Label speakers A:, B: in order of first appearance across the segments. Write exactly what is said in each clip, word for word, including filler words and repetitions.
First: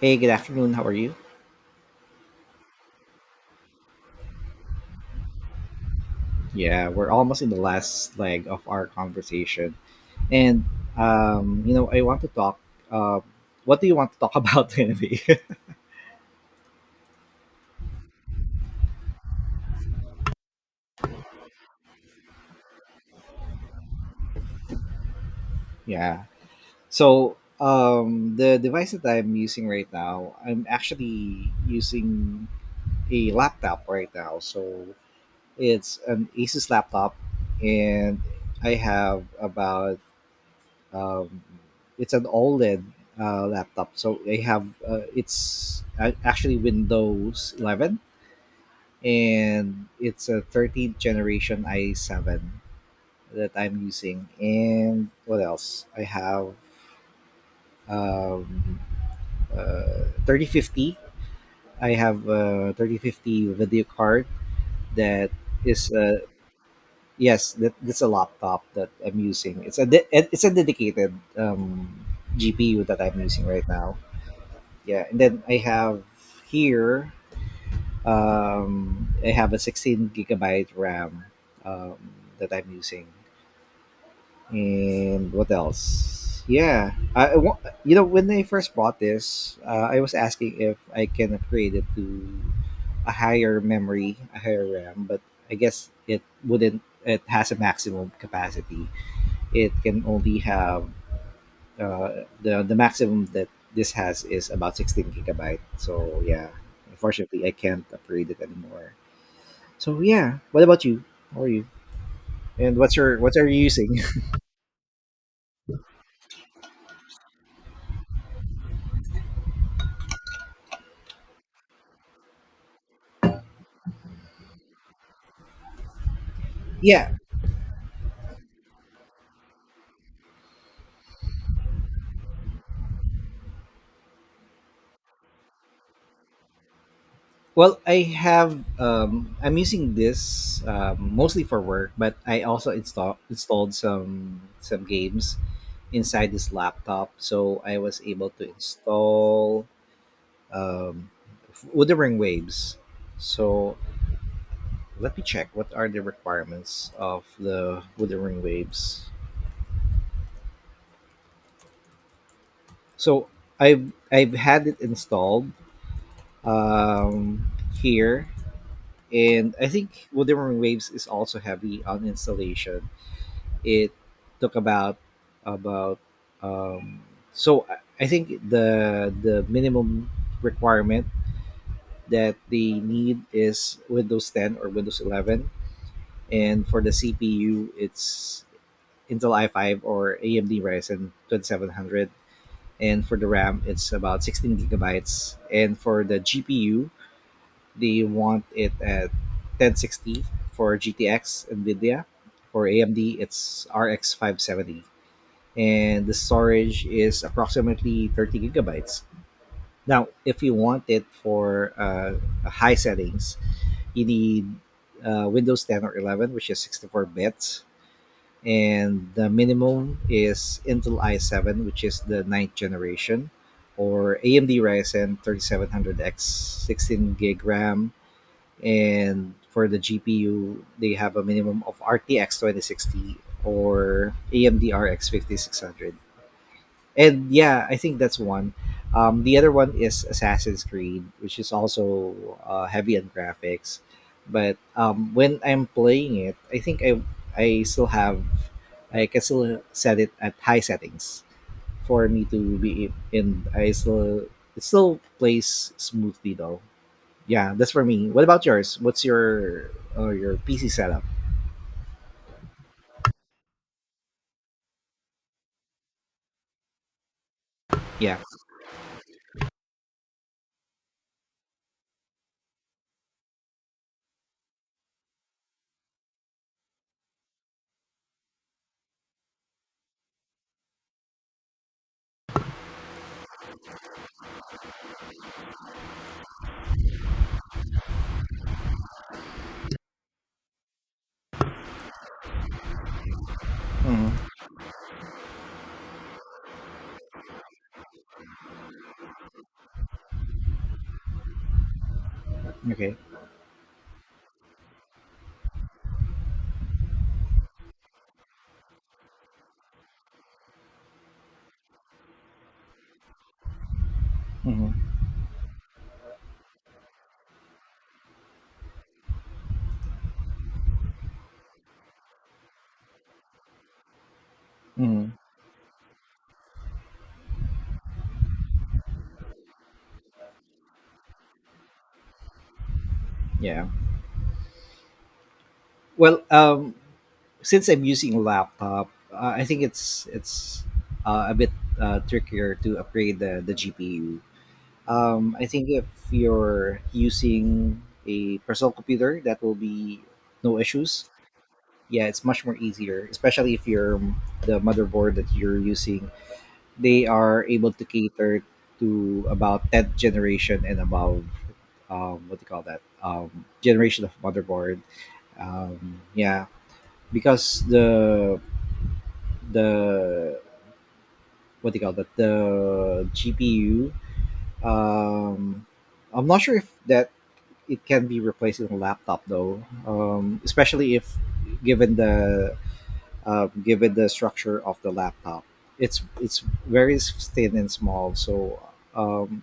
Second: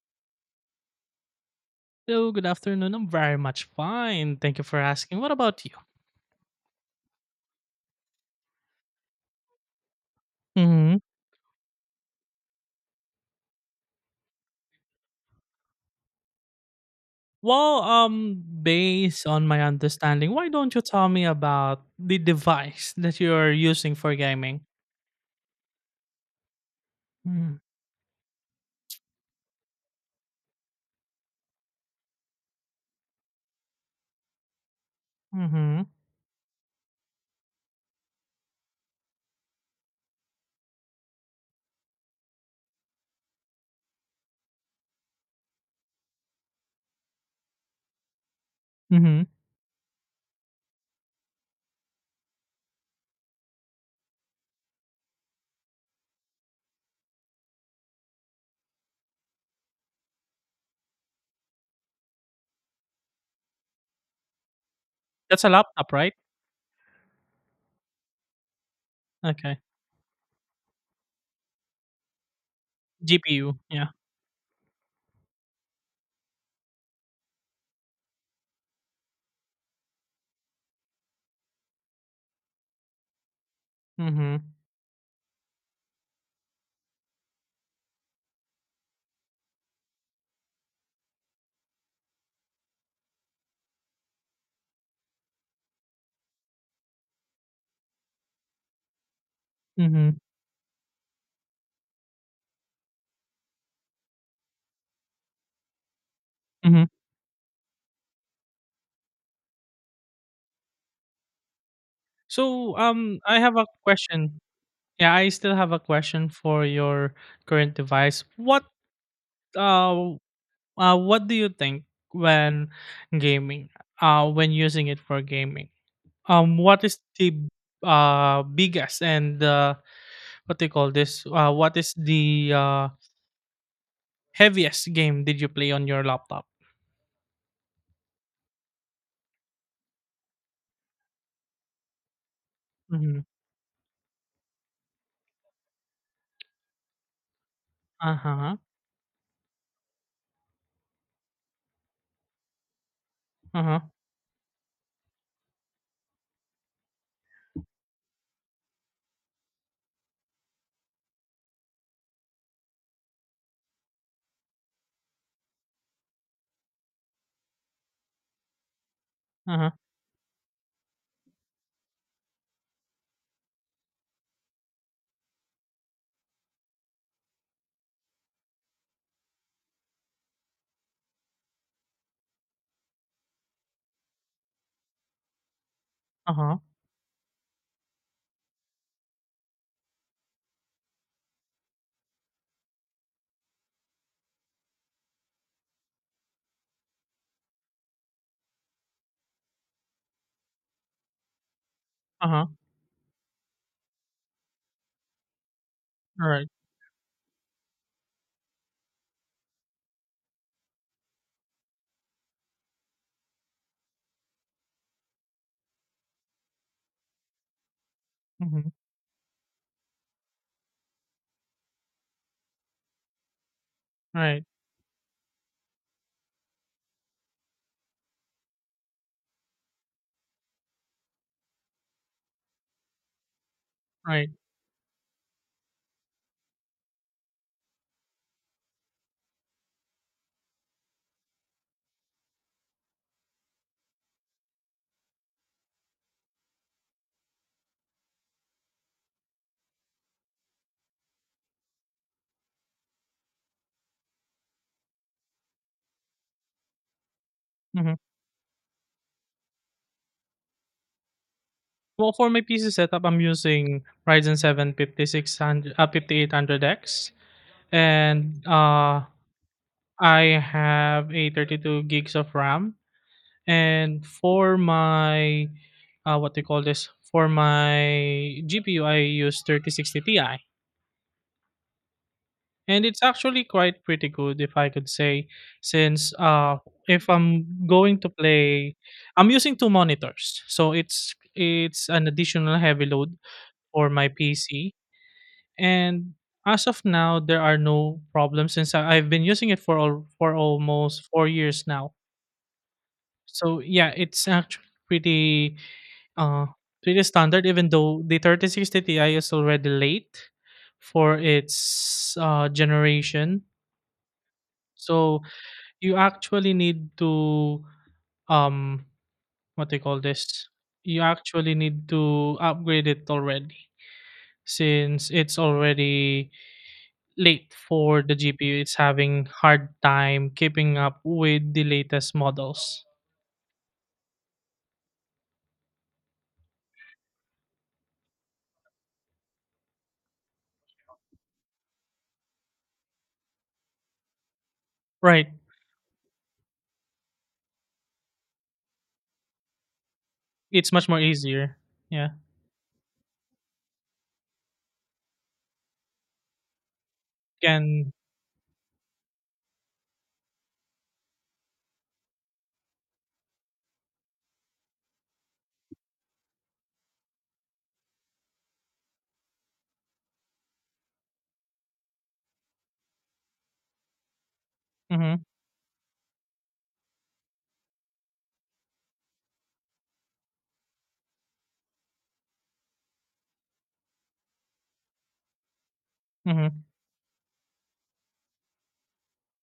A: Hey, good afternoon. How are you?
B: Hello, good afternoon. I'm very much fine. Thank you for asking. What about you?
A: Yeah, we're almost in the last leg of our conversation. And
B: hmm
A: um, you know, I want to talk uh, what do you want to talk about anyway?
B: Well, um, based on my understanding, why don't you tell me about the device that you're using for gaming?
A: Yeah. So,
B: Mm-hmm.
A: um the device that I'm using right now, I'm actually using a laptop right now. So, it's an Asus laptop, and I have about, um, it's an OLED uh, laptop. So they have uh, it's a- actually Windows eleven,
B: Mm-hmm.
A: and it's a thirteenth generation i seven that I'm using. And what else? I have um, uh, thirty fifty. I have a thirty fifty video card that
B: That's a
A: is
B: laptop, right?
A: uh, yes, that that's a laptop that I'm
B: Okay.
A: using. It's a de- it's a dedicated um, G P U that I'm using
B: G P U.
A: right
B: Yeah.
A: now. Yeah. And then I have here, um I have a sixteen gigabyte RAM um that I'm using.
B: Mm-hmm.
A: And what else? Yeah, I, I wa- you know when I first bought this, uh, I was asking if I can upgrade it to a higher memory, a higher RAM, but I guess it wouldn't, it has a maximum capacity. It can
B: Mm-hmm.
A: only have, uh, the the maximum that this has is about sixteen gigabyte. So yeah,
B: Mm-hmm.
A: unfortunately, I can't upgrade it anymore. So yeah, what about you? How are you? And
B: So,
A: what's your
B: um,
A: what
B: I
A: are
B: have
A: you
B: a
A: using?
B: question. Yeah, I still have a question for your current device. What uh Uh, what do you think when gaming? Uh, when using it for gaming, um, what is
A: Yeah.
B: the uh biggest and uh, what do you call this? Uh, what is the uh heaviest game did you play on your laptop?
A: Well, I have um, I'm using this um, mostly for work, but I also install,
B: Mm-hmm.
A: installed some some games inside this laptop, so I was
B: Uh
A: able to
B: huh.
A: install um, Wuthering Waves.
B: Uh
A: So
B: huh.
A: let me check what are the requirements of the Wuthering Waves. So I've I've had it installed um, here, and
B: Uh
A: I
B: huh.
A: think Wuthering Waves is also heavy on installation. It took about about um, so I- I think the the minimum requirement that they need is Windows ten or Windows eleven,
B: Uh huh.
A: and for the C P U, it's Intel i five or A M D Ryzen twenty seven hundred. And for the RAM, it's about sixteen gigabytes. And for the G P U, they want it at ten sixty for GTX NVIDIA.
B: Uh huh.
A: For AMD, it's RX five seventy. And the
B: Right.
A: storage is approximately thirty gigabytes. Now, if you want it for uh, high settings, you need uh, Windows ten or eleven, which is sixty-four bits,
B: Mm-hmm.
A: and the minimum is Intel i seven, which is the ninth generation, or
B: Right.
A: A M D Ryzen three thousand seven hundred X, sixteen gig RAM, and for the G P U, they have a minimum of RTX twenty sixty or
B: Right.
A: A M D R X fifty-six hundred. And yeah, I think that's one. Um, the other one is Assassin's Creed, which is also uh, heavy on graphics. But um, when I'm playing it, I think I I still have, I can still set it at high settings for me to be in. I still, it still plays smoothly though. Yeah, that's for
B: Mm-hmm.
A: me. What about yours? What's your uh, your P C setup?
B: Well, for my P C setup, I'm using Ryzen seven fifty-six hundred, uh, fifty-eight hundred X
A: Yeah.
B: and uh I have a thirty-two gigs of RAM, and for my uh, what do you call this? For my G P U, I use thirty sixty Ti, and it's actually quite pretty good, if I could say, since uh, if I'm going to play, I'm using two monitors, so it's it's an additional heavy load for my
A: Hmm.
B: P C, and as of now, there are no problems since I- I've been using it for all, for almost four years now.
A: Okay.
B: So yeah, it's actually pretty uh pretty standard even though the thirty sixty Ti is already late for its uh generation.
A: Hmm.
B: So you actually need to um what do you call this? You actually need to upgrade it already
A: Hmm.
B: since it's already late for the G P U. It's having hard time keeping up with the latest models.
A: Yeah. Well, um, since I'm using laptop, uh, I think it's it's uh, a bit uh, trickier to upgrade the the G P U.
B: Right.
A: Um, I think if you're using a personal computer, that will be no
B: It's much more
A: issues.
B: easier.
A: Yeah,
B: Yeah.
A: it's much more easier, especially if you're um, the motherboard that you're using. They are able to
B: Can
A: cater to about tenth generation and above. Um, what do you call that? Um, generation of motherboard. Um, yeah, because the the what do you call that, the G P U.
B: Mhm.
A: Um, I'm not sure if that it can be replaced in a laptop though, um, especially if given the, uh, given the structure of the laptop. It's it's
B: Mhm.
A: very thin and small, so um,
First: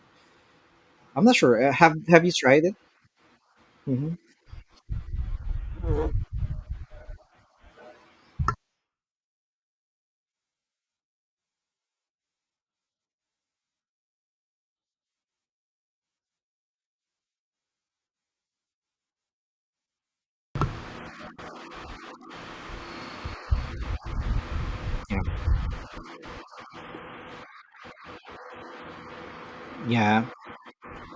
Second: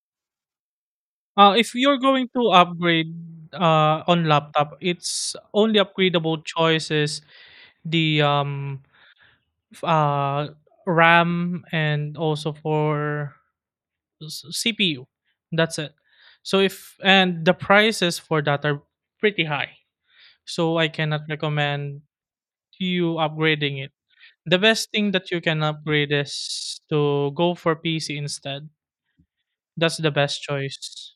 A: I'm not
B: Uh,
A: sure. Uh,
B: if
A: Have
B: you're
A: Have
B: going
A: you
B: to
A: tried it?
B: upgrade uh,
A: Hmm.
B: on laptop, it's only upgradable choices the um f- uh RAM and also for s- C P U. That's it. So if and the prices for that are pretty high. So I cannot recommend you upgrading it. The best thing that you can upgrade is to go for P C instead. That's the
A: Yeah,
B: best choice.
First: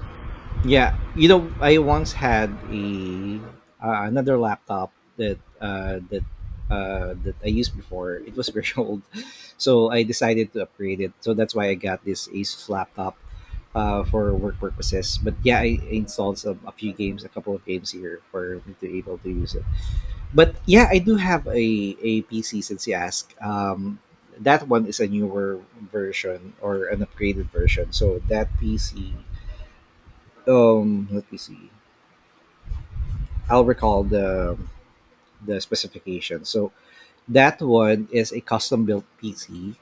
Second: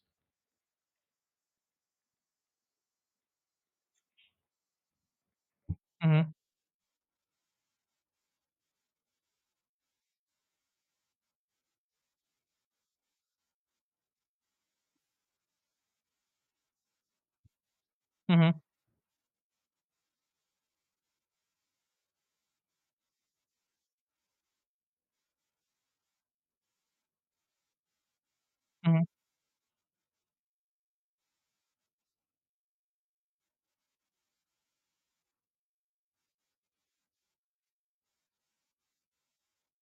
A: yeah, you know, I once had a uh, another laptop that uh, that
B: Mhm.
A: uh, that I used before. It was very old, so I decided to upgrade it. So that's why I got this Asus laptop uh, for work purposes. But yeah, I installed some, a few games, a couple of games here for
B: Mhm.
A: me to be able to use it. But yeah, I do have a, a P C, since you ask. Um, that one is a newer version or an upgraded version. So that
B: Mhm.
A: P C, um, let me see. I'll recall the the specification. So that one is a custom built P C,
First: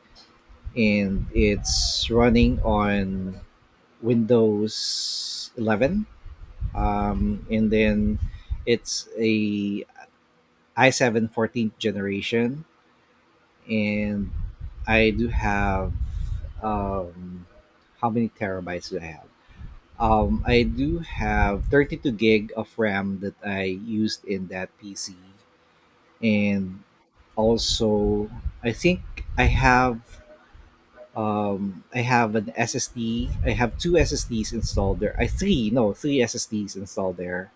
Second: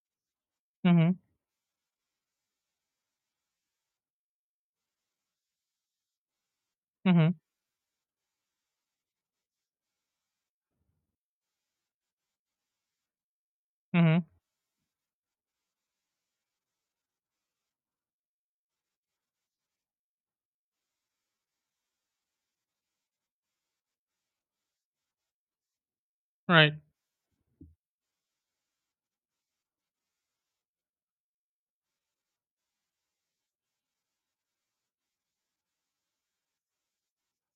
B: Mhm.
A: and it's running on Windows eleven.
B: Mhm.
A: Um, and then it's a I seven fourteenth generation,
B: Mhm.
A: and I do have, um, how many terabytes do I have? Um, I do have thirty-two gig of RAM that I used in that P C.
B: Right.
A: And also, I think I have, um I have an S S D. I have two S S Ds installed there. I, three, no, three S S Ds installed there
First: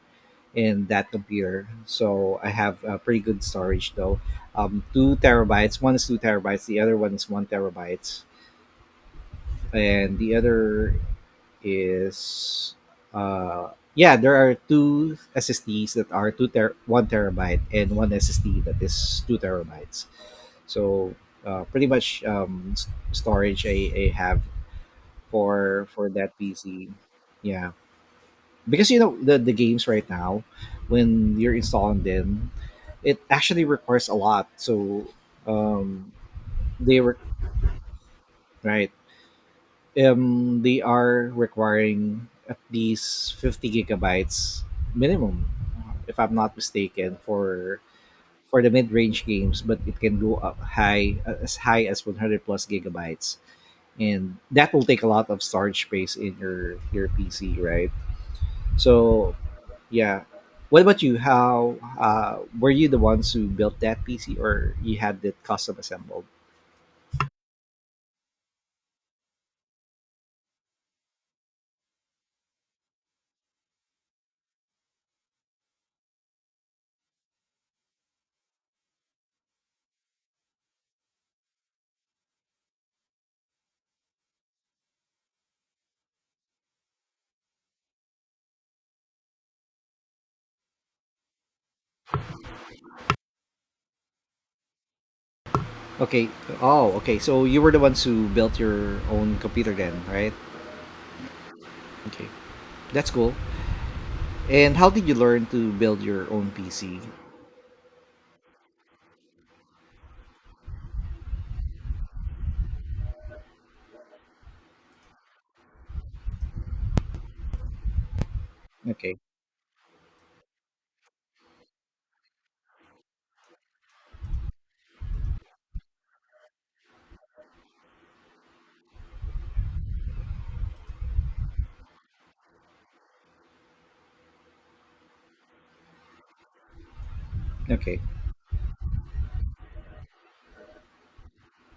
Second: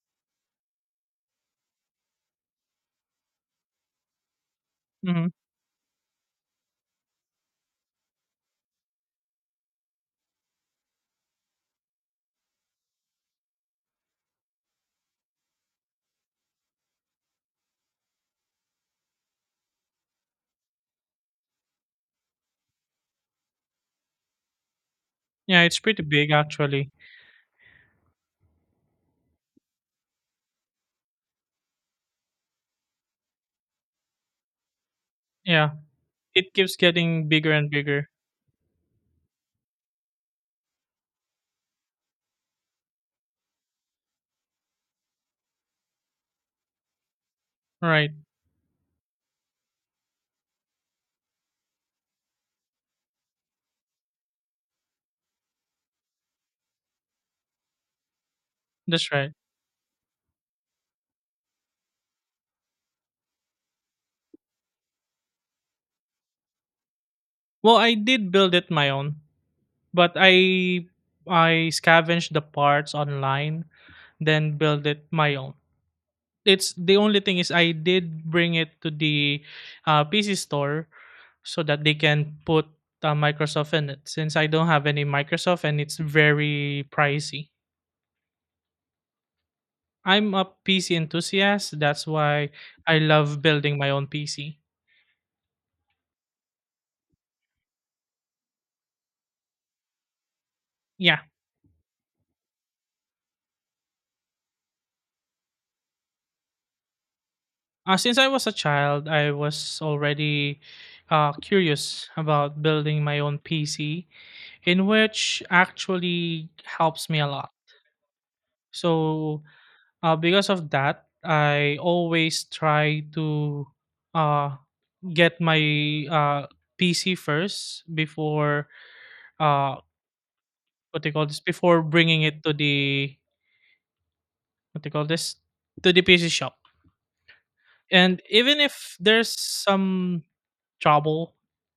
A: in that computer. So I have a pretty good storage though. Um, two
B: Mhm.
A: terabytes. One is two terabytes. The other one is one terabyte, and the other is uh yeah, there are two SSDs that are two ter- one terabyte, and one SSD that is two terabytes. So uh, pretty much um s- storage I, I have
B: Yeah, it's
A: for
B: pretty
A: for
B: big
A: that
B: actually.
A: PC. Yeah, because you know the, the games right now, when you're installing them, it actually requires a lot. So
B: Yeah.
A: um
B: It keeps
A: they were
B: getting bigger and bigger.
A: right. um, they are requiring at least fifty gigabytes minimum, if I'm not mistaken, for
B: Right.
A: for the mid-range games, but it can go up high uh, as high as a hundred plus gigabytes, and that will take a lot of storage space in your your PC, right?
B: That's right.
A: So yeah. What about you? How uh, were you the ones who built that PC, or you had it custom assembled?
B: Well, I did build it my own, but I I scavenged the parts online, then build it my own. It's the only thing is I did bring it to the uh, P C store so that they can put uh, Microsoft in it since I don't have any Microsoft and it's very pricey. I'm a P C enthusiast. That's why I love building my own P C.
A: Okay. Oh, okay, so you were the ones who built your own computer then, right?
B: Yeah.
A: Okay, that's cool. And how did you learn to build your own P C?
B: Uh, since I was a child, I was already uh, curious about building my own P C, in which actually helps me a lot.
A: Okay,
B: So, uh, because of that, I always try to uh, get my uh, P C first before uh, what they call this before bringing it to the what they call this to the P C shop,
A: okay.
B: and even if there's some trouble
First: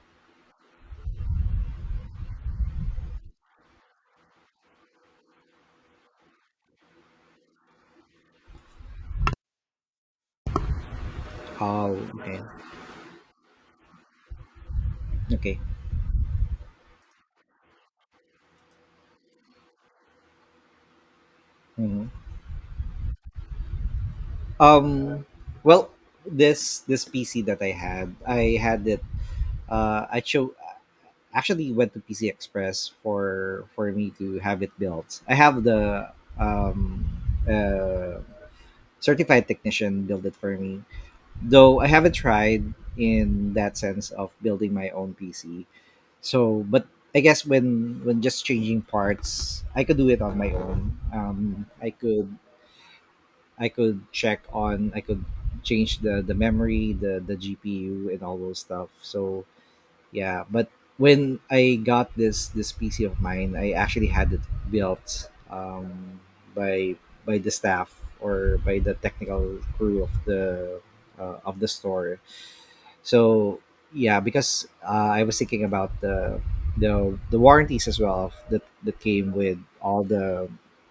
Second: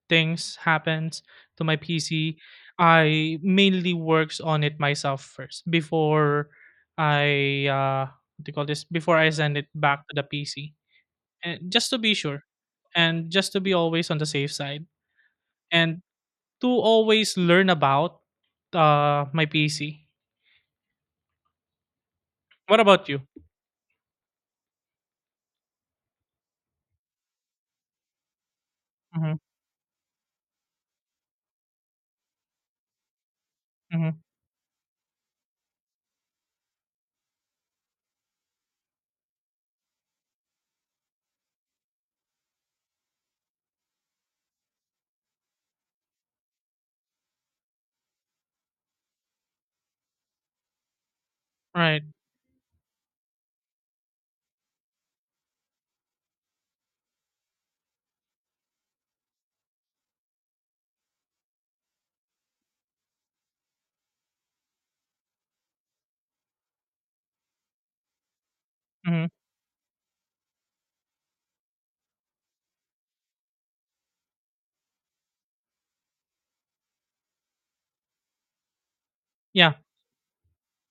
B: things happens to my PC. I mainly works on it myself first before I uh what do you call this before I send it back to the PC, and just
A: How?
B: to be
A: Okay,
B: sure, and just to be always on the safe side,
A: okay.
B: and to always learn about uh my PC.
A: Mhm.
B: What about you?
A: Um, well, this this P C that I had, I had it.
B: Hmm.
A: Uh, I chose, actually went to P C Express for for me
B: Hmm.
A: to have it built. I have the, um uh certified technician build it for me. Though I haven't tried in that sense of building my own P C. So, but I guess when when just changing parts, I could do it on my own. Um, I
B: Right.
A: could, I could check on, I could change the the memory, the the G P U, and all those stuff. So yeah, but when I got this this P C of mine, I actually had it built um, by by the staff, or by the
B: Hmm.
A: technical crew of the, uh, of the store. So yeah, because uh, I was thinking about the the the warranties as well, of that that came with
B: Yeah.
A: all the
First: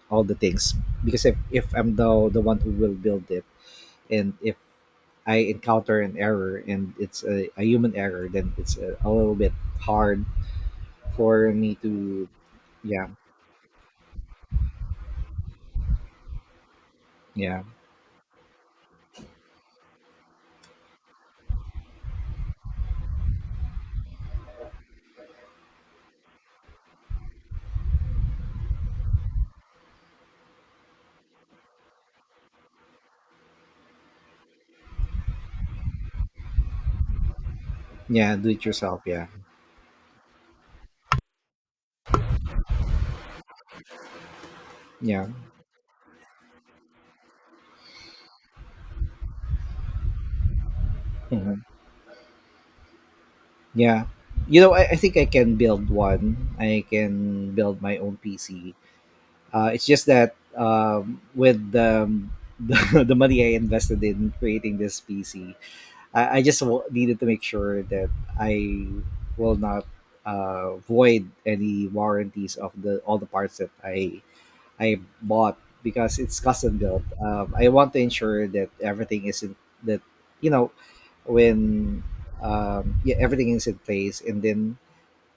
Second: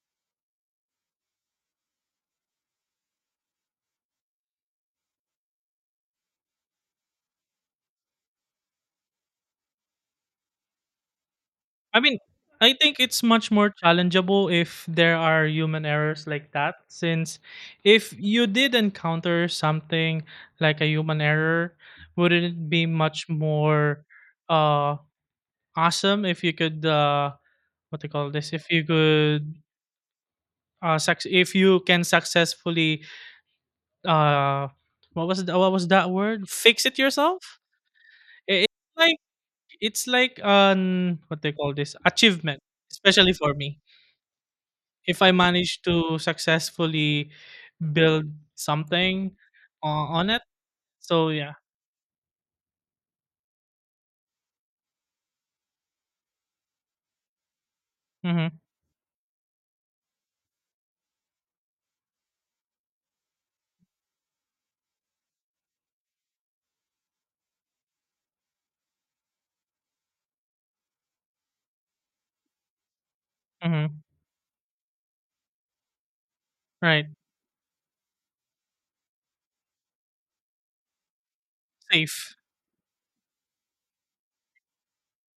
A: all the things. Because if, if I'm the the one who will build it, and if I encounter an error, and it's a, a human error, then it's a, a little bit hard for me
B: I mean,
A: to.
B: I think
A: Yeah.
B: it's much more challengeable if there are human errors like that. Since
A: Yeah.
B: if you did encounter something like a human error, wouldn't it be much more uh awesome if you could uh what they call this? If you could uh suc- if you can successfully uh what was the, what was that word? Fix it yourself?
A: Yeah, do it
B: I- It's
A: yourself,
B: like
A: yeah.
B: it's like an what they call this achievement, especially for me. If
A: Yeah.
B: I manage to successfully build something o- on it. So yeah.
A: Mhm. Yeah, you know, I, I think I can build one, I can build my own
B: Mm-hmm.
A: PC. Uh, it's just that um, with um, the, the money I invested in creating this P C, I, I just w- needed to make sure that I will not uh, void any warranties of the all the parts that
B: Mm-hmm.
A: I I bought because it's custom built.
B: Right.
A: Um, I want to ensure that everything is in, that you know when,
B: Safe.
A: um, yeah, everything is in place. And then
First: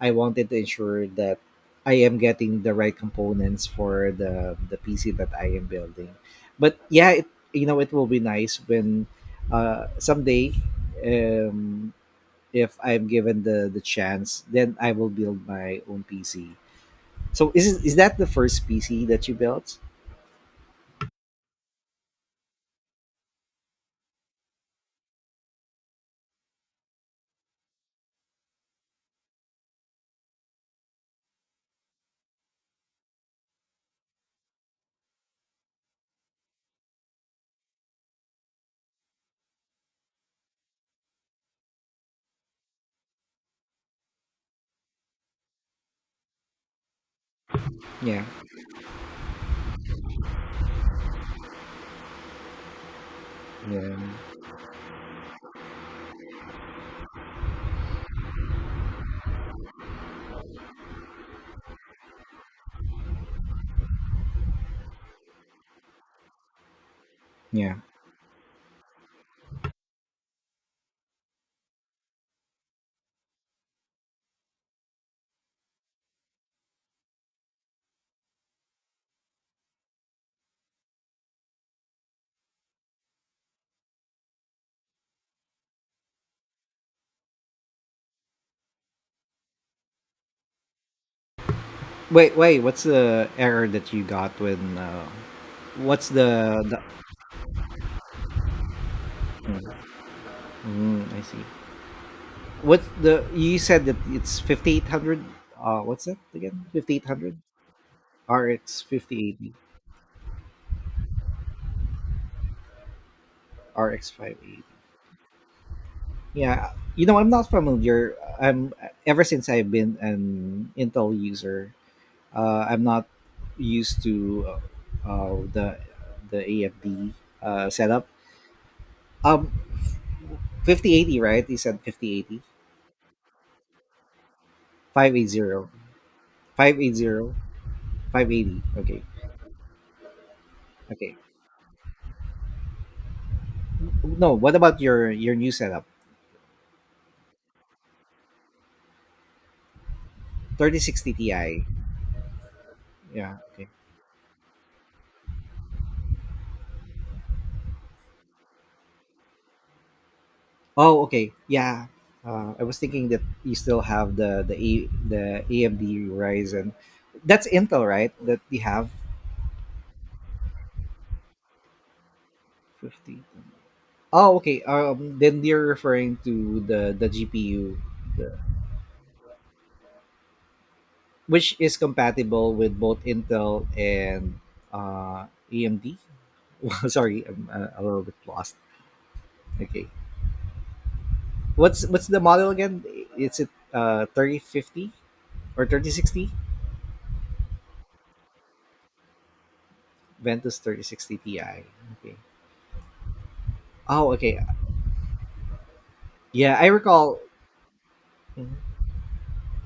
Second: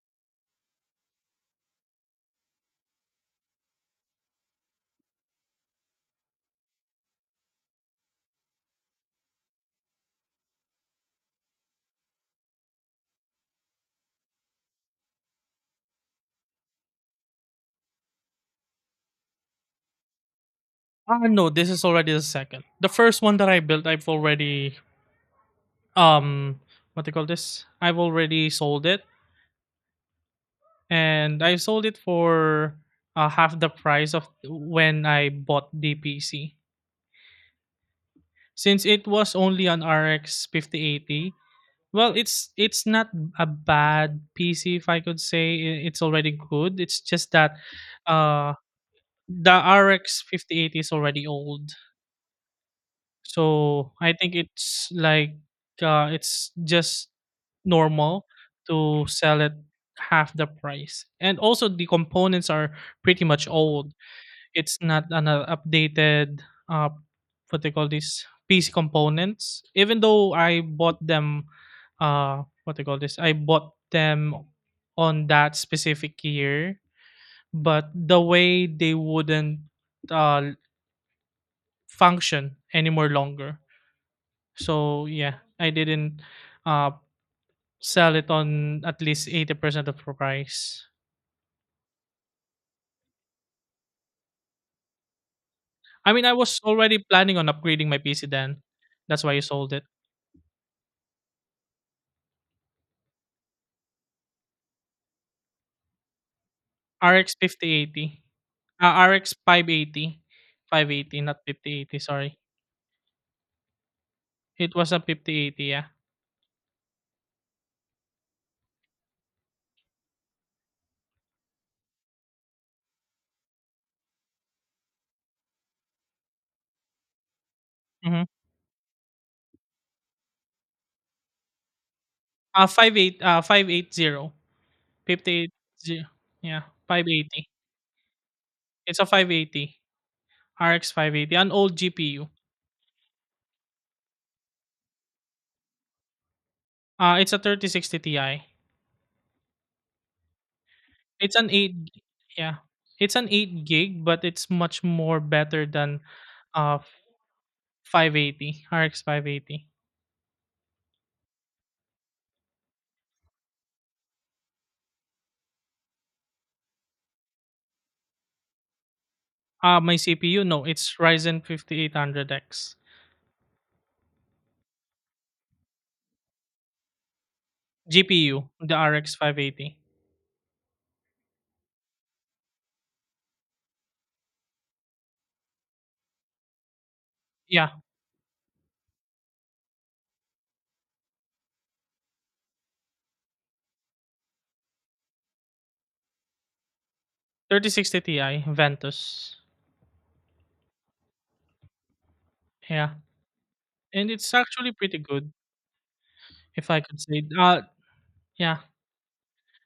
A: I wanted to ensure that I am getting the right components for the the P C that I am building. But yeah, it, you know, it will be nice when, uh, someday, um, if I'm given the the chance, then I will build my own P C. So is is that the first P C that you built?
B: Ah, no, this is already the second. The first one that I built, I've already um what do you call this? I've already sold it, and I sold it for uh, half the price of when I bought the P C. Since it was only an R X fifty eighty, well, it's it's not a bad P C if I could say. I- it's already good. It's just that
A: Yeah,
B: uh the R X fifty eighty is already old.
A: yeah,
B: So I think it's like uh it's just normal to sell it half the price. And also the components are pretty much old. It's not an uh, updated, uh, what they
A: yeah.
B: call these P C components. Even though I bought them, uh, what they call this, I bought them on that specific year, but the way they wouldn't uh, function anymore longer. So yeah, I didn't uh, sell it on at least eighty percent of the price.
A: Wait, wait. What's the error that you got when? Uh, what's
B: I mean, I was
A: the the?
B: already planning on upgrading my P C then. That's why you
A: Mm,
B: sold it.
A: mm, I see. What's the you said that it's fifty-eight hundred, uh what's that again?
B: R X
A: fifty-eight hundred
B: fifty eighty.
A: R X
B: Ah, R X
A: fifty eighty
B: five eighty. five eighty, not fifty eighty, sorry.
A: R X five eighty.
B: It was a fifty eighty, yeah.
A: Yeah, you know, I'm not familiar. I'm, ever since I've been an Intel user, uh, I'm not used to uh, uh, the the A F D uh, setup.
B: Mhm.
A: Um fifty eighty, right? You said fifty eighty,
B: five eight uh five eighty.
A: five eight
B: five eighty,
A: zero,
B: yeah,
A: five eight zero,
B: five eighty.
A: five eighty.
B: It's a five eighty. R X
A: Okay.
B: five eighty, an old G P U.
A: Okay. No, what about your your new setup?
B: Ah, it's a thirty sixty Ti.
A: thirty sixty
B: It's an
A: Ti.
B: eight, yeah. It's an
A: Yeah.
B: eight
A: Okay.
B: gig, but it's much more better than uh five eighty, R X five eighty.
A: Oh, okay. Yeah. Uh, I was thinking that you still have the the A, the A M D Ryzen. That's Intel, right? That you have
B: Ah, my C P U, no, it's Ryzen fifty-eight hundred X.
A: fifty. Oh, okay. Um, then you're referring to the the G P U, the,
B: G P U, the R X five eighty.
A: which is compatible with both Intel and uh, A M D. Well, sorry, I'm uh,
B: Yeah,
A: a little bit lost. Okay. What's what's the model again? Is it uh thirty fifty or thirty sixty?
B: thirty sixty Ti Ventus.
A: Ventus thirty sixty Ti. Okay.
B: Yeah, and
A: Oh,
B: it's
A: okay.
B: actually pretty good
A: Yeah, I
B: if I could
A: recall.
B: say. Uh, yeah,
A: Mhm.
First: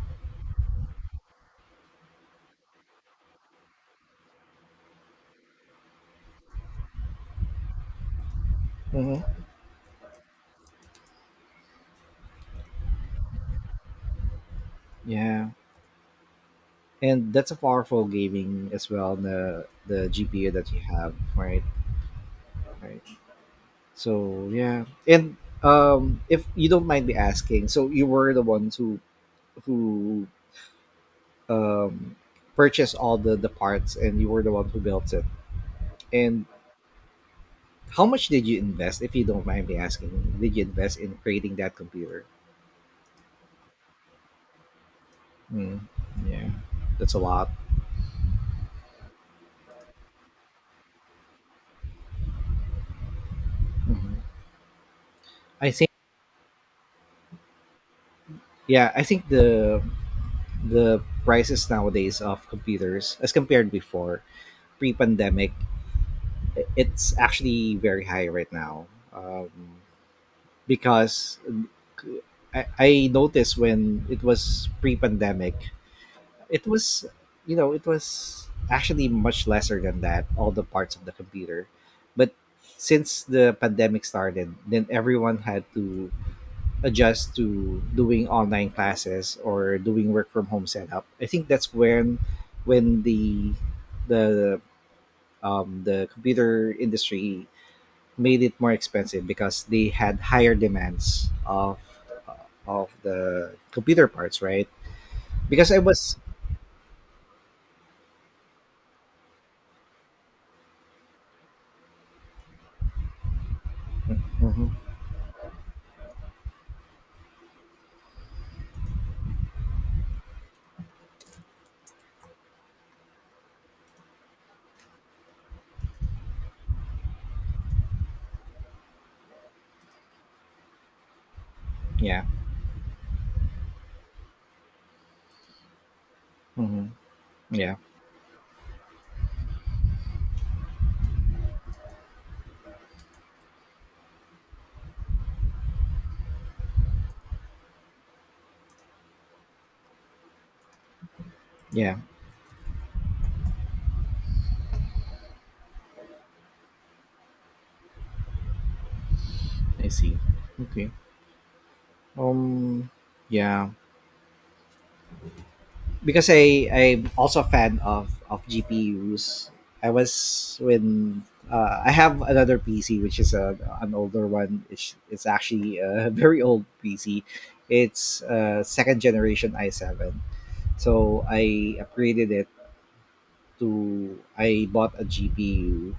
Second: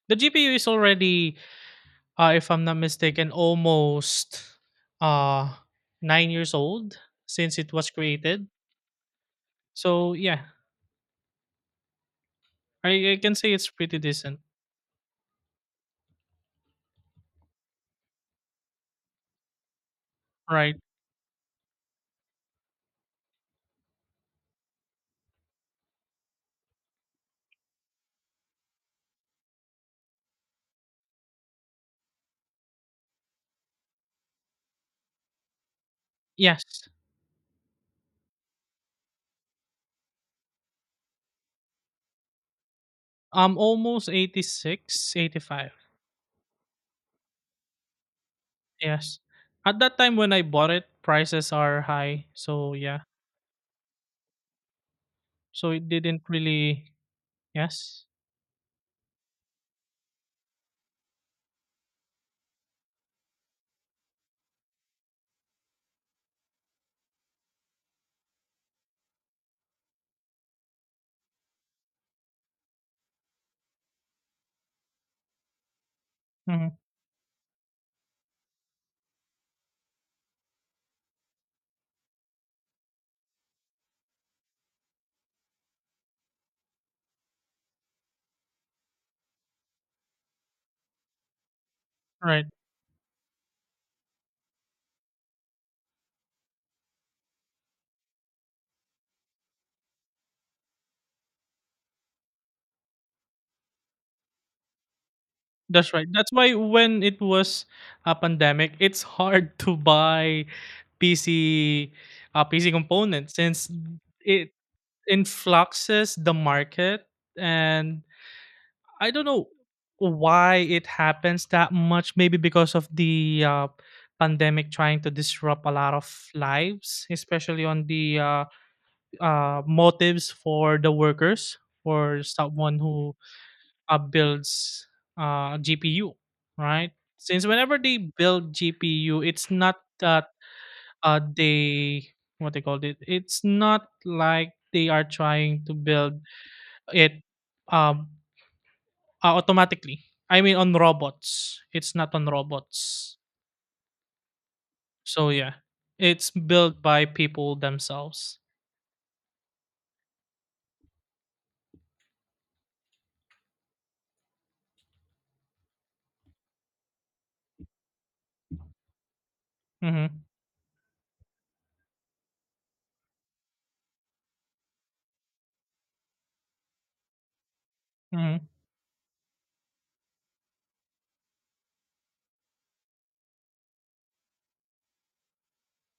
B: the G P U is already, uh, if I'm not mistaken, almost uh nine years old since it was created.
A: Hmm.
B: So yeah, I, I can say it's pretty decent,
A: Yeah, and that's a powerful gaming as well. The the G P U that
B: right?
A: you have, right? Right. So yeah, and um, if you don't mind me asking, so you were the ones who who um purchased all the the parts, and you were the one who built it. And
B: Yes,
A: how much did you invest, if you don't mind me asking? Did you invest in creating that computer?
B: um, almost eighty-six, eighty-five.
A: Mm, yeah, that's a lot.
B: Yes, at that time when I bought it, prices are high. So yeah.
A: Mhm. I
B: So it
A: think
B: didn't really yes.
A: yeah, I think the the prices nowadays of computers as compared before pre-pandemic, i- it's actually very high right now. Um, because I, I noticed when it was pre-pandemic, it
B: Mhm.
A: was you know it was actually much lesser than that all the parts of the computer, but since the pandemic started, then everyone had to adjust to doing online classes or doing work from home setup. I think that's when
B: Right.
A: when the the um, the computer industry made it more expensive because they had higher demands of of the computer parts, right? Because I
B: That's right.
A: was,
B: That's why when it was a pandemic, it's hard to buy P C uh, P C components since it
A: Mhm.
B: influxes the market, and I don't know why it happens that much, maybe because of the uh, pandemic trying to disrupt a lot of lives, especially on the uh, uh, motives for the workers,
A: Yeah,
B: for someone who uh, builds uh, G P U,
A: hmm,
B: right? Since
A: yeah,
B: whenever they build G P U, it's not that uh, they what they called it. It's not like they are trying to build it um, uh, automatically. I mean, on robots. It's
A: yeah.
B: not on robots. So yeah, it's built by people themselves.
A: I see. Okay. Um. Yeah. Because I I'm also a fan of of G P Us. I
B: Mm-hmm.
A: was when uh, I have another P C which is a, an older one. It's it's actually a very old P C. It's
B: Mm-hmm.
A: uh, second generation i seven. So I upgraded it to I bought a G P U.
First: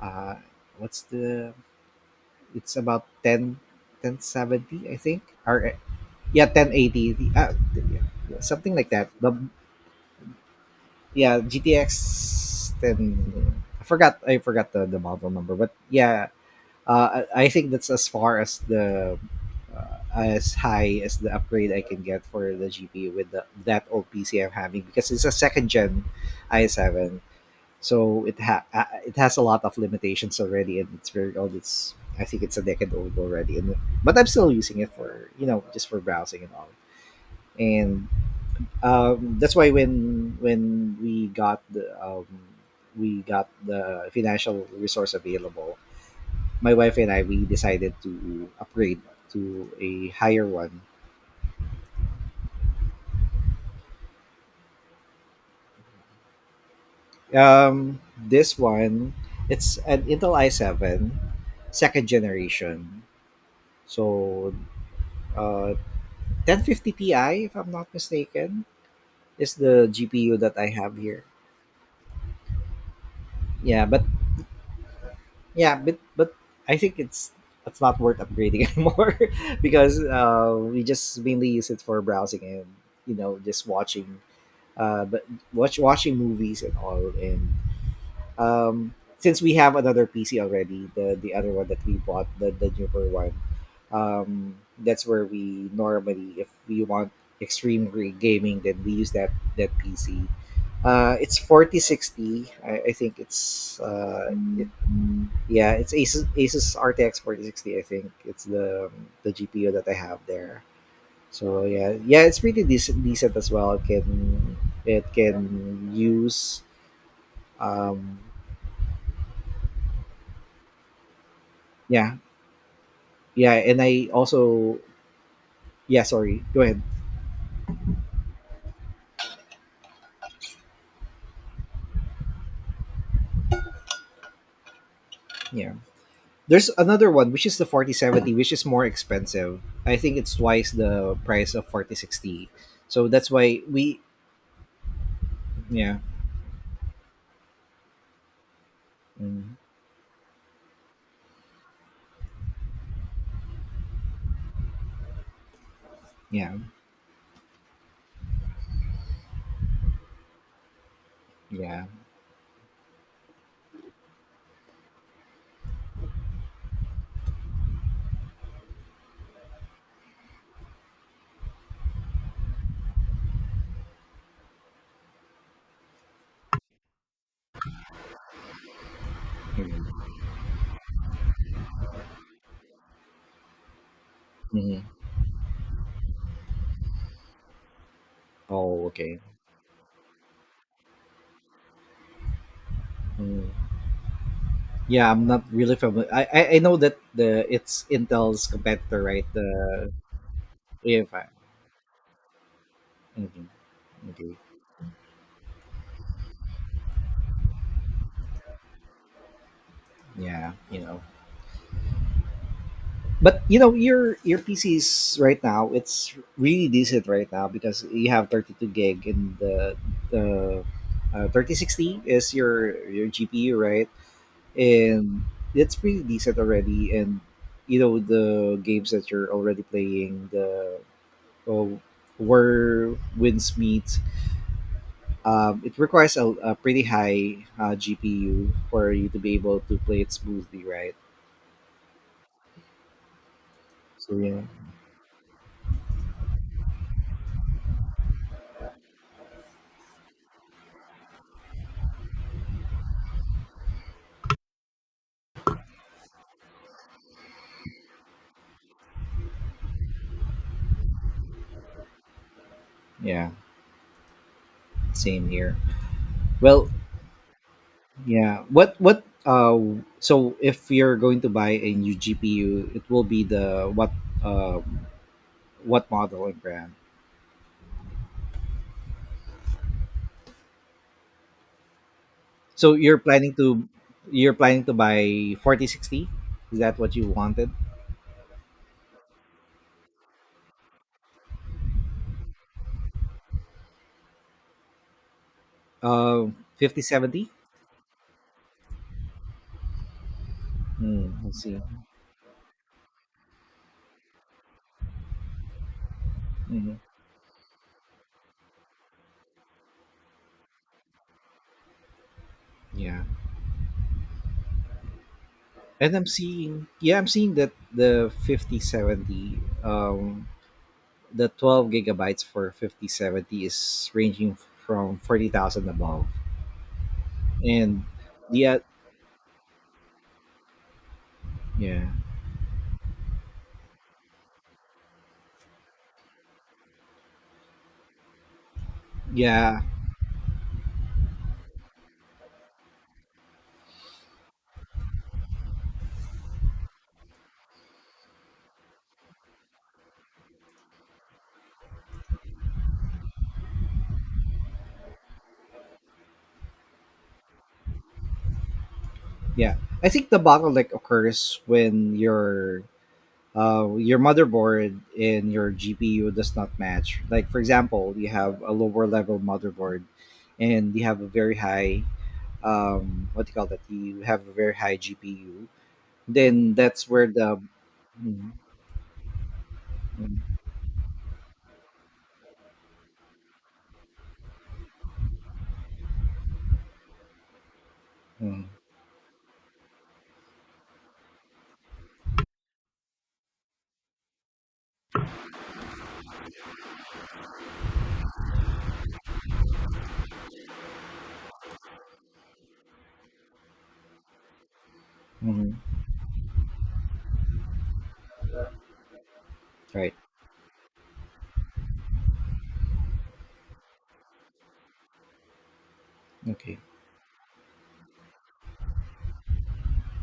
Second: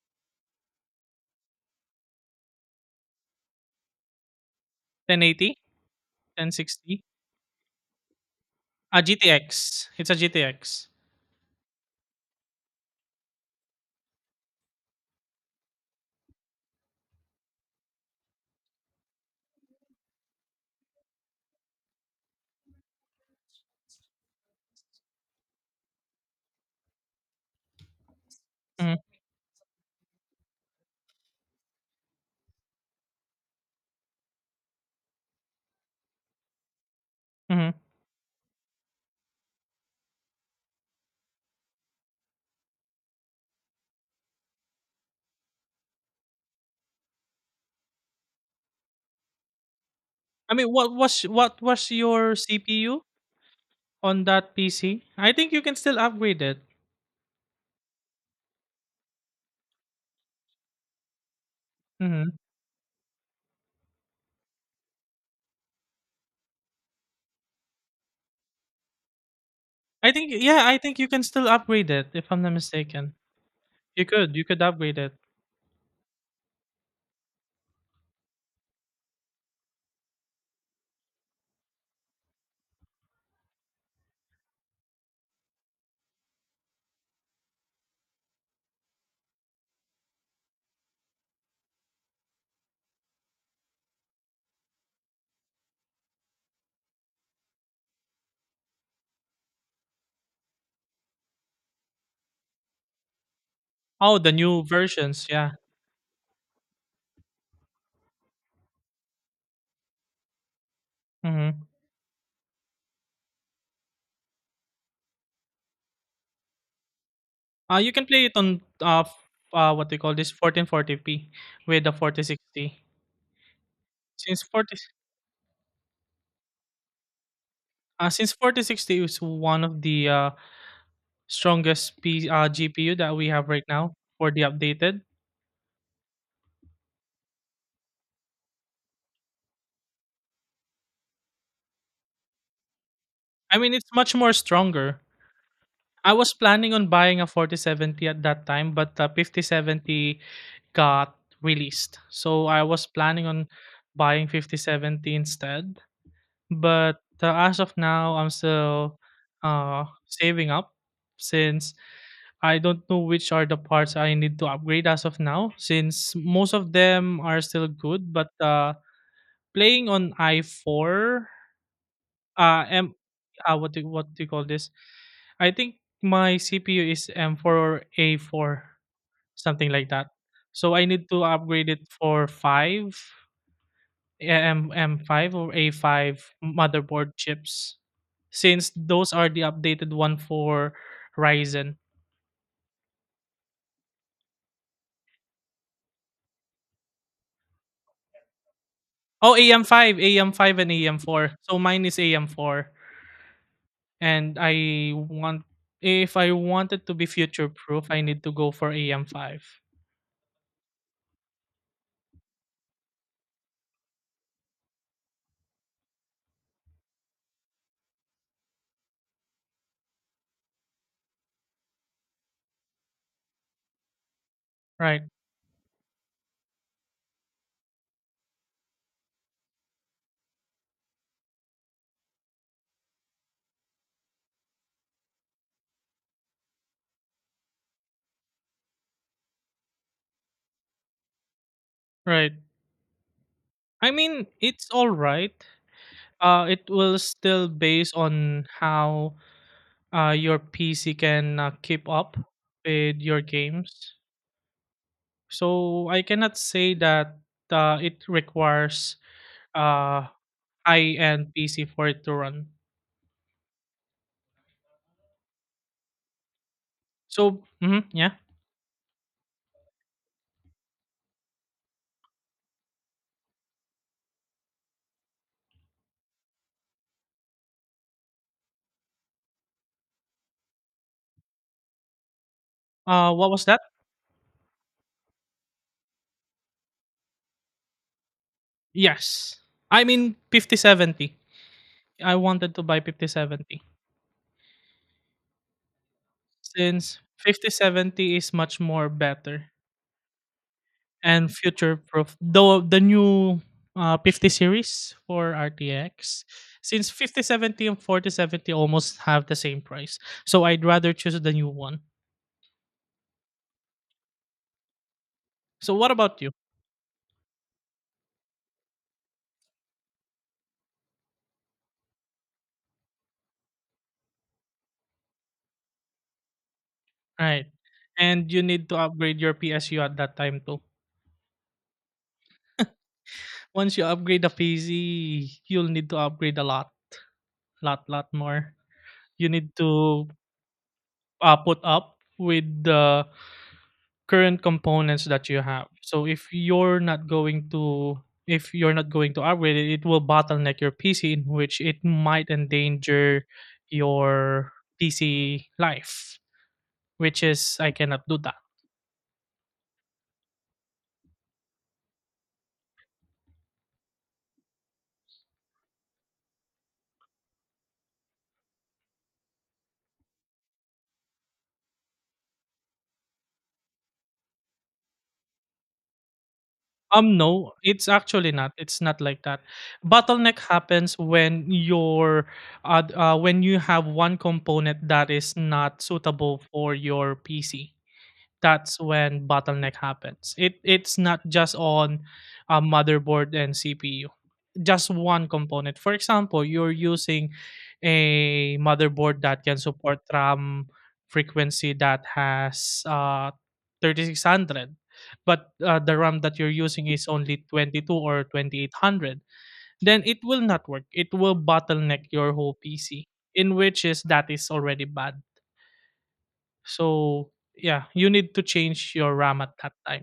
A: Uh, what's the? It's about ten ten seventy I think.
B: ten eighty,
A: Or yeah, ten
B: ten sixty.
A: eighty, uh, something like
B: A
A: that. The
B: G T X. It's a G T X.
A: Yeah, G T X ten. I forgot. I forgot the, the model number, but yeah, uh, I I think that's as far as the uh, as high as the upgrade I can get for the G P U with the, that old P C I'm having because it's a second gen i seven, so it ha- uh,
B: Mm-hmm.
A: it has a lot of limitations already, and it's very old. It's I think it's a decade old already, and but I'm still using it for you know just for browsing and all.
B: Mm-hmm.
A: And um, that's why when when we got the um, we got the financial resource available, my wife and I we decided to upgrade to a higher
B: I mean,
A: one.
B: what was what was your C P U on that P C? I think you can still upgrade it.
A: Um, this one it's an Intel i seven second
B: Mhm.
A: generation. So uh, ten fifty Ti if I'm not mistaken is the
B: I think,
A: G P U that
B: yeah,
A: I
B: I
A: have
B: think you can
A: here.
B: still upgrade it if I'm not mistaken.
A: Yeah, but
B: You could you could upgrade it.
A: Yeah, but but I think it's it's not worth upgrading anymore because uh, we just mainly use it for browsing and you know just watching, uh, but watch watching movies and all, and um, since we have another P C already, the the other one that we bought, the the newer one, um, that's where we normally, if we want extreme re- gaming, then we use that that P C. Uh, it's forty sixty. I, I think it's
B: Oh, the
A: uh,
B: new
A: it,
B: versions, yeah.
A: yeah, it's Asus Asus R T X forty sixty. I think it's the the G P U that I have there. So
B: Mhm.
A: yeah, yeah, it's pretty decent decent as well. It can it can use
B: Uh, you can
A: um.
B: play it on uh, f- uh what they call this fourteen forty p with the
A: Yeah,
B: forty sixty.
A: yeah. And I
B: Since 40
A: also. Yeah, sorry, go ahead.
B: uh, since forty sixty is one of the uh, strongest P, uh, G P U that we have right now for the updated.
A: Yeah, there's another one which is the forty seventy, which is more expensive. I think it's twice the price of forty sixty, so that's
B: I
A: why
B: mean, it's
A: we.
B: much more stronger.
A: Yeah.
B: I was planning on buying a forty seventy at that time, but the
A: Mm,
B: fifty seventy got released. So I was planning on buying fifty seventy instead.
A: yeah,
B: But uh, as of now, I'm still uh, saving up since
A: yeah.
B: I don't know which are the parts I need to upgrade as of now, since most of them are still good. But uh, playing on i four, uh, M, uh, what, do, what do you call this? I think my C P U is M four or A four, something like
A: Mm-hmm.
B: that. So I need to upgrade it for five M
A: Mm-hmm.
B: M5 or A five motherboard chips, since
A: Oh,
B: those
A: okay.
B: are the updated one for Ryzen.
A: Mm. Yeah, I'm not really familiar. I, I i know that the it's Intel's competitor, right?
B: Oh,
A: The.
B: A M five, A M five, and
A: Yeah, okay.
B: A M four. So mine is A M four,
A: Okay.
B: and I want, if I wanted to be future proof, I need to go for A M five.
A: Yeah, you know. But you know your your P C is right now, it's really decent right now, because you have thirty-two gig and the the uh, thirty sixty is your your G P U, right?
B: Right,
A: And it's pretty decent already, and you know the games that you're already playing, the oh, Where Winds Meet, um, it requires a, a pretty high uh, G P U for you to be able to play it smoothly, right?
B: right. I
A: So
B: mean,
A: yeah.
B: it's all right. Uh, it will still based on how uh, your P C can uh, keep up with your games. So I cannot say that uh, it requires uh, high end P C for it to run.
A: Yeah, same here. Well,
B: So mhm, yeah,
A: yeah. What what uh So if you're going to buy a new G P U, it will be the what uh what model and brand. So you're
B: uh, what
A: planning
B: was that?
A: to you're planning to buy forty sixty? Is that what you wanted?
B: Yes, I mean fifty seventy. I wanted to buy fifty seventy
A: Uh,
B: since
A: fifty seventy?
B: fifty seventy is much more better
A: Hmm. I
B: and
A: see.
B: future proof, though the new uh, fifty series for R T X,
A: Hmm.
B: since fifty seventy and forty seventy almost have the same price, so I'd rather choose the new one.
A: Yeah.
B: So what
A: And I'm
B: about you?
A: seeing yeah, I'm seeing that the fifty seventy um the twelve gigabytes for fifty seventy is ranging from forty thousand above.
B: Right.
A: And
B: And you
A: the uh,
B: need to upgrade your P S U at that time too.
A: yeah.
B: Once you upgrade the P C, you'll need to upgrade a lot lot lot more. You need
A: Yeah,
B: to uh, put up with the current components that you have. So if you're not going to if you're not going to upgrade it, it will bottleneck your P C, in which it might endanger your P C life, which is I cannot do that.
A: yeah. I think the bottleneck occurs when your uh, your motherboard and your G P U does not match. Like for example, you have a lower level motherboard, and you have a very high um, what do you call that? You have a very high G P U. Then that's where
B: Um,
A: the
B: no, it's
A: mm,
B: actually not. It's not like that.
A: mm,
B: Bottleneck happens when your uh, d- uh when you have one component that is not suitable for your P C.
A: mm,
B: That's when bottleneck happens. It it's not just on a motherboard and C P U, just one component. For example, you're using a motherboard that can support RAM frequency that has uh, thirty-six hundred, but
A: mm.
B: uh, the RAM that you're using is only twenty-two or twenty-eight hundred,
A: Right.
B: then it will not work. It will bottleneck your whole P C, in which is that is already bad.
A: Okay.
B: So yeah, you need to change your RAM at that time.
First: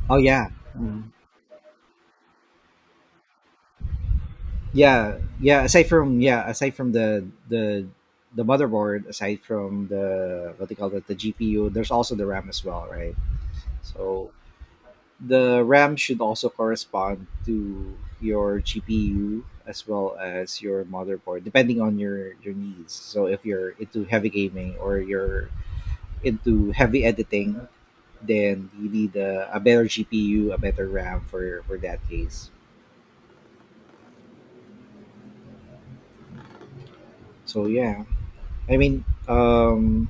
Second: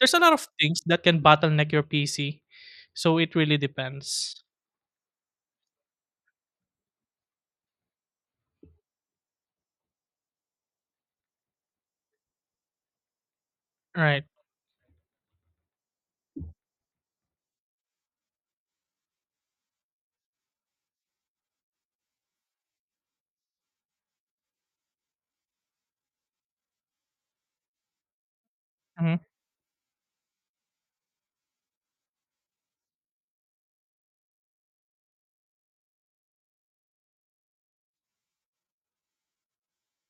B: There's
A: Oh
B: a lot of
A: yeah.
B: things that
A: Mm-hmm.
B: can bottleneck your P C, so it really depends.
A: Yeah, yeah. Aside from yeah, aside from the the the motherboard, aside from the what they call it, the G P U, there's also the RAM as well, right?
B: Right.
A: So the RAM should also correspond to your G P U as well as your motherboard, depending on your your needs. So if you're into heavy gaming or you're into heavy editing, then you
B: Mm-hmm.
A: need a, a better G P U, a better RAM for for that case. So yeah, I mean, um,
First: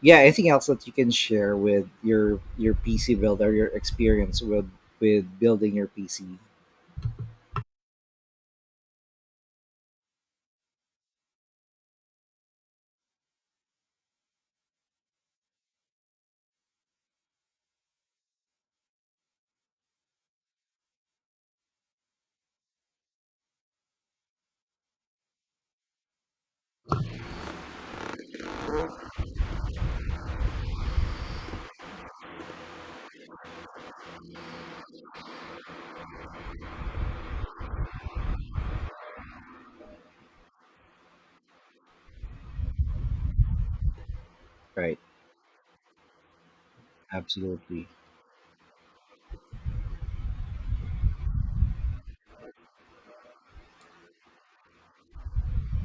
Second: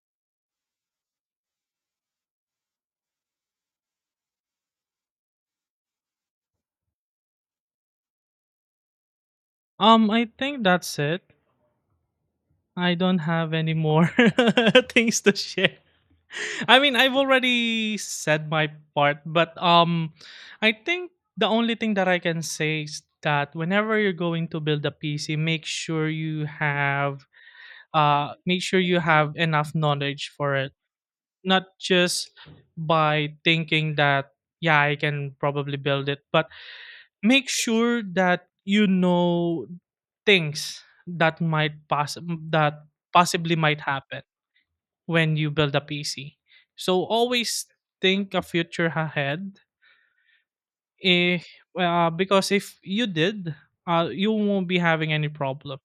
A: yeah, anything else that you can share with your your PC build or your experience with with building your PC?
B: Um, I think that's it. I don't have any more things to share. I mean, I've already said my part, but um, I think the only thing that I can say is that whenever you're going to build a P C, make sure you have uh, make sure you have enough knowledge for it. Not just by thinking that yeah, I can probably build it, but make sure that you know things that might pass that possibly might happen
A: Right.
B: when you build a P C. So always
A: Absolutely.
B: think a future ahead. If uh, because if you did, uh, you won't be having any problem.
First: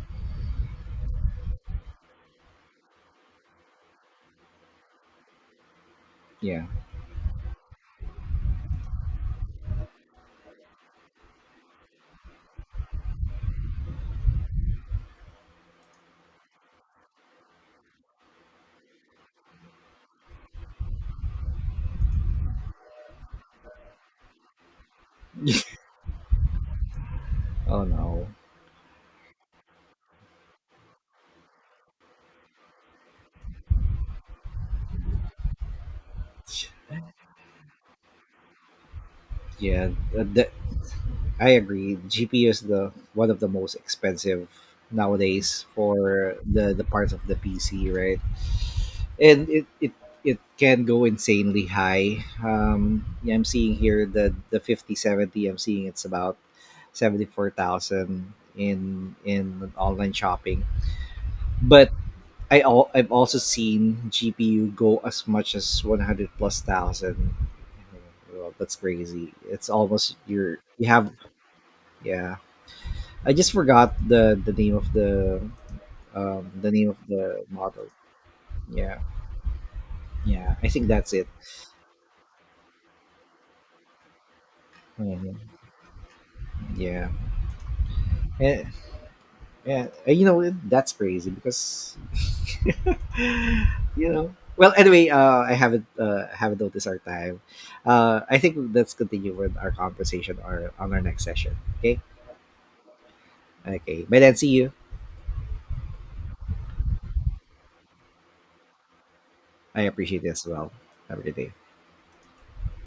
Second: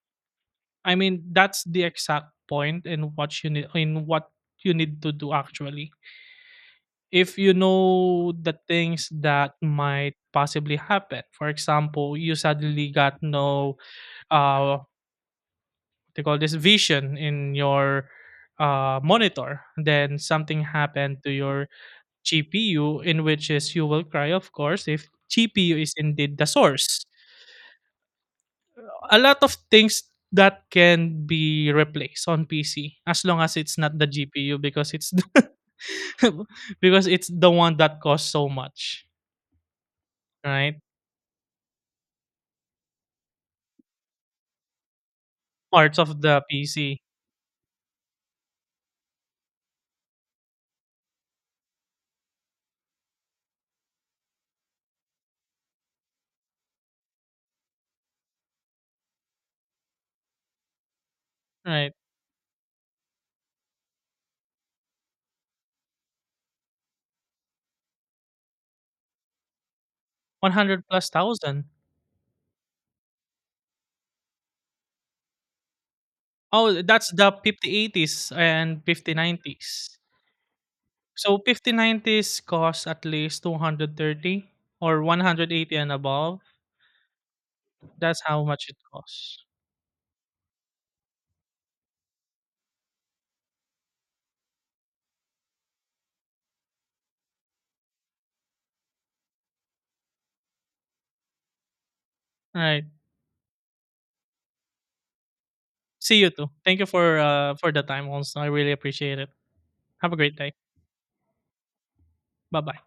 B: I mean, that's the exact point in what you need, in what you need to do actually.
A: Yeah.
B: If you know the things that might possibly happen, for example, you suddenly got no uh what they call this vision in your uh monitor, then something happened to your GPU, in which is you will cry of course if GPU is indeed the source.
A: Oh no.
B: A lot of things that can be replaced on PC, as long as it's not the GPU, because it's the because it's the one that costs so much,
A: Yeah. uh, the,
B: right?
A: I agree, GPU is the one of the most expensive nowadays
B: Parts of
A: for
B: the
A: the the
B: PC,
A: parts of the PC, right? And it it it can go insanely high. Um, yeah, I'm seeing here the the fifty seventy. I'm seeing it's about seventy-four thousand in in online shopping. But
B: right?
A: I al- I've also seen G P U go as much as one hundred plus thousand. Well, that's crazy. It's almost your
B: one hundred
A: you
B: plus
A: have
B: thousand.
A: Yeah. I just forgot the the name of the um the
B: Oh,
A: name of
B: that's the
A: the model.
B: fifty eighties and
A: Yeah.
B: fifty nineties.
A: Yeah. I think that's it.
B: So fifty nineties cost at least two hundred thirty or
A: Mhm.
B: one hundred eighty and above.
A: Yeah.
B: That's how
A: Yeah,
B: much it costs.
A: yeah. Uh, you know, that's crazy because, you know. Well, anyway, uh, I haven't uh, haven't noticed our time. Uh, I think let's continue with our conversation or on our next session. Okay.
B: All right.
A: Okay. But then, see you.
B: See you too. Thank you for uh for the time also. I really appreciate it.
A: I
B: Have a
A: appreciate it
B: great
A: as
B: day.
A: well. Have a good day.
B: Bye-bye.